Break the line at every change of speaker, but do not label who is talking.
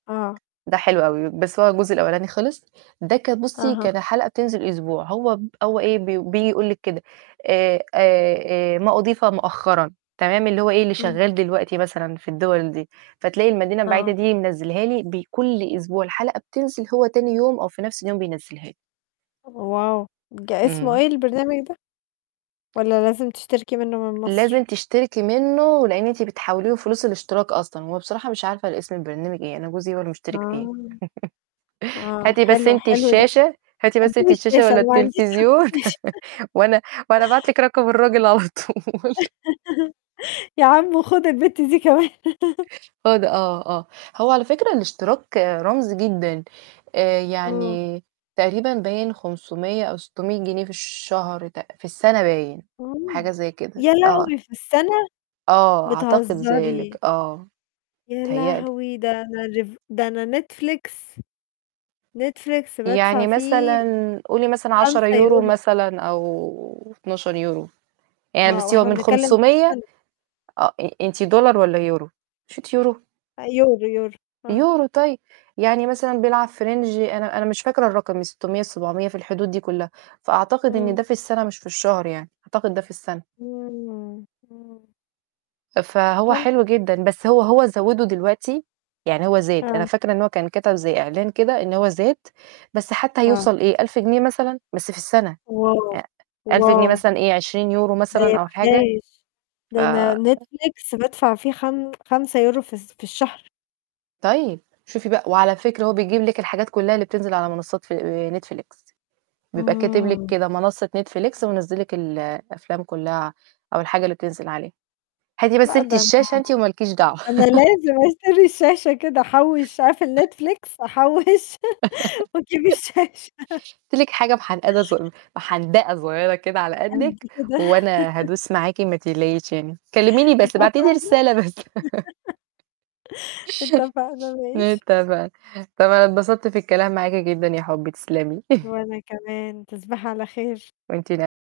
آه.
ده حلو أوي، بس هو الجزء الأولاني خِلِص، ده كان بُصّي
أها.
كان الحلقة بتنزل أسبوع، هو ب هو إيه بي بييجي يقول لِك كده، آآ آآ آآ ما أُضيف مؤخرًا، تمام، اللي هو إيه اللي
امم.
شغال دلوقتي مثلًا في الدِوَل دي، فتلاقي المدينة البعيدة
آه.
دي منزِّلها لي بكل أسبوع، الحلقة بتنزل هو تاني يوم أو في نفس اليوم بينزّلها لي.
!wow ج اسمه
امم.
إيه البرنامج ده؟ والَّا لازم تشتركي منه من مصر؟
لازم تشتركي منه، لأن أنتِ بتحولي له فلوس الاشتراك أصلًا، هو بصراحة مش عارفة الاسم البرنامج إيه، أنا جوزي هو اللي مشترك فيه.
آه. آه،
هاتي بس
حلو،
أنتِ
حلو ده،
الشاشة، هاتي بس
أجيب
أنتِ الشاشة
الشاشة،
والَّا
أنا ما عنديش حتى
التليفزيون
شاشة.
وأنا وأنا أبعت لِك رقم الراجل على طول.
يا عم وخد البت دي كمان.
هو ده آه، آه. هو على فكرة الاشتراك رمزي جدًا، آآ،
آه.
يعني تقريبًا باين 500 أو 600 جنيه في الشهر، تق في السنة باين،
امم.
حاجة زي كده،
يا
آه.
لهوي! في السنة؟!
آه، أعتقد ذلك،
بتهزري!
آه،
يا
متهيأ لي.
لهوي! ده أنا Rev ده أنا Netflix Netflix بادفع
يعني
فيه
مثلًا قولي مثلًا عشرة
خمسة
يورو
يورو في الشهر.
مثلًا أو 12€، يعني
آه،
بُصّي هو
وإحنا
من
بنتكلم في
500
السنة.
آه، أ أنتِ دولار والَّا يورو؟ مش أنتِ يورو؟
أ يورو، يورو. آه.
يورو، طيب. يعني مثلًا بيلعب في range أنا أنا مش فاكرة الرقم، من 600 ل700 في الحدود دي كُلّها، فأعتقد إن
امم.
ده في السنة مش في الشهر يعني، أعتقد ده في السنة.
امم، امم.
فهو
حلو.
حلو جدًا، بس هو هو زوِّدُه دلوقتي، يعني هو زاد، أنا
آه.
فاكرة إن هو كان كَتَب زي إعلان كده إن هو زاد، بس حتى
آه.
هيوصل إيه؟ 1.000 جنيه مثلًا؟ بس في السنة،
wow
أ 1000 جنيه
!wow!
مثلًا إيه؟ 20€
ده
مثلًا
يا
أو حاجة،
بلاش.
ف
ده أنا Netflix بادفع فيه خم خمسة يورو في الس في الشهر.
طيب، شوفي بقى، وعلى فكرة هو بيجيب لِك الحاجات كُلّها اللي بتنزل على منصات فل آآ، Netflix. بيبقى كاتب لِك
آه.
كده منصة Netflix ومنِّزل لِك الأفلام كُلّها أو الحاجة اللي بتنزل عليها، هاتي بس
لأ،
أنتِ
ده أنا
الشاشة أنتِ وما لكيش دعوة.
أنا لازم أشتري الشاشة كده، أحوِّش، أقفل Netflix أحوش وأجيب الشاشة.
هاتي لِك حاجة محندقة صغ محندقة صغيرة كده على
قد
قدِّك،
كده
وأنا هادوس معاكِ ما تقلقيش يعني، كلميني بس، ابعتي
اتفقنا
لي رسالة بس.
اتفقنا، ماشي.
اتفقنا، طَب أنا اتبسطت في الكلام معاكِ جدًا يا حُبّي، تسلمي.
وأنا كمان. تصبحي على خير.
وأنتِ من